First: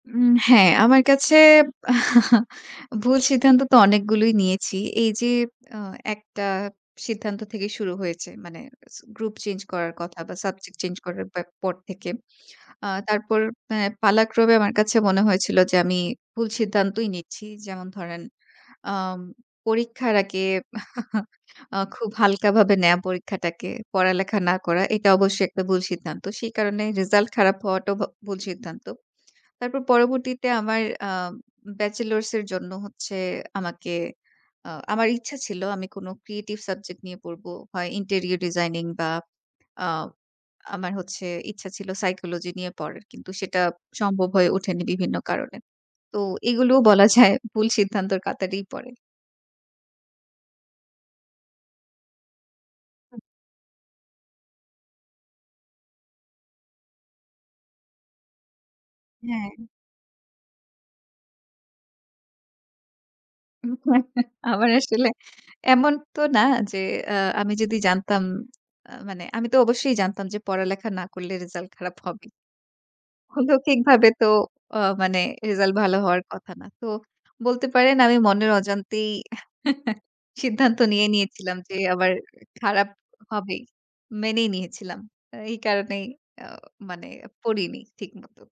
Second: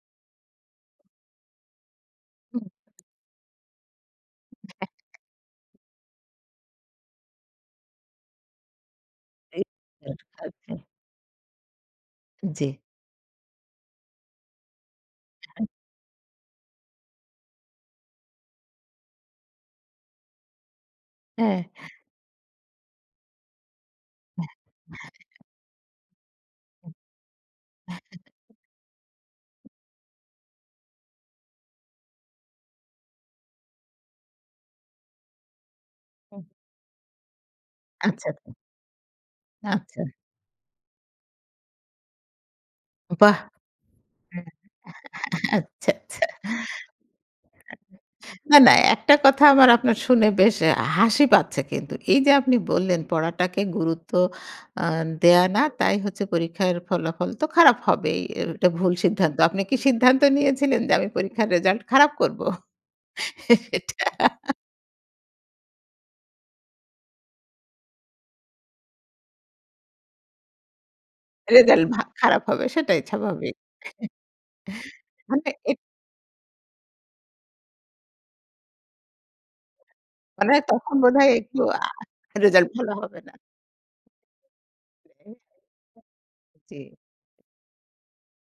উম হ্যাঁ, আমার কাছে হুম। ভুল সিদ্ধান্ত তো অনেকগুলোই নিয়েছি। এই যে আ একটা সিদ্ধান্ত থেকে শুরু হয়েছে। মানে গ্রুপ চেঞ্জ এই করার কথা বা আচ্ছা, আচ্ছা। সাবজেক্ট চেঞ্জ করার পে পর থেকে। জ্বী। আ তারপর অ্যা পালাক্রমে আমার কাছে মনে হয়েছিল যে, আমি ভুল সিদ্ধান্তই নিচ্ছি। যেমন ধরেন আম পরীক্ষার আগে হ্যাঁ। আ খুব হালকা ভাবে নেয়া পরীক্ষাটাকে, পড়ালেখা না করা। এটা অবশ্যই একটা ভুল সিদ্ধান্ত। সেই কারণে রেজাল্ট খারাপ হওয়াটাও ভ ভুল সিদ্ধান্ত। তারপর পরবর্তীতে আমার আম ব্যাচেলরস এর জন্য হচ্ছে আমাকে, আ আমার ইচ্ছা ছিল আমি কোনো হুম। ক্রিয়েটিভ সাবজেক্ট নিয়ে পড়ব। হয় আচ্ছা। ইন্টেরিয়র ডিজাইনিং বা আ আচ্ছা। আমার হচ্ছে ইচ্ছা ছিল, সাইকোলজি নিয়ে পড়ার। কিন্তু বাহ! সেটা সম্ভব হ্যাঁ। হয়ে ওঠেনি বিভিন্ন কারণে। আচ্ছা, তো আচ্ছা। এগুলোও বলা যায় ভুল সিদ্ধান্তর না কাতারেই না। পড়ে। একটা কথা আমার আপনার শুনে বেশ এ হাসি পাচ্ছে কিন্তু। এই যে আপনি বললেন হু। পড়াটাকে গুরুত্ব আ দেয়া না। তাই হচ্ছে পরীক্ষার ফলাফল তো খারাপ হবেই। এটা ভুল সিদ্ধান্ত। হ্যাঁ। আপনি কি সিদ্ধান্ত নিয়েছিলেন। যে আমি পরীক্ষার রেজাল্ট খারাপ করব? এটা। আমার আসলে এমন তো না যে, আ আমি যদি জানতাম, আ মানে আমি তো অবশ্যই জানতাম। যে পড়ালেখা না করলে রেজাল্ট রেজাল্ট খারাপ ভা হবে খারাপ হবে, সেটাই স্বাভাবিক। অলৌখিকভাবে তো আ মানে মানে রেজাল্ট এত ভালো হওয়ার কথা না। তো বলতে পারেন আমি মনের অজান্তেই মানে সিদ্ধান্ত তখন নিয়ে মনে হয় নিয়েছিলাম। একটু যে আ আবার "রেজাল্ট খারাপ ভালো হবে না।" হবেই। মেনেই নিয়েছিলাম। হুম। এই কারণেই আ জ্বী। মানে পড়িনি ঠিক মতো।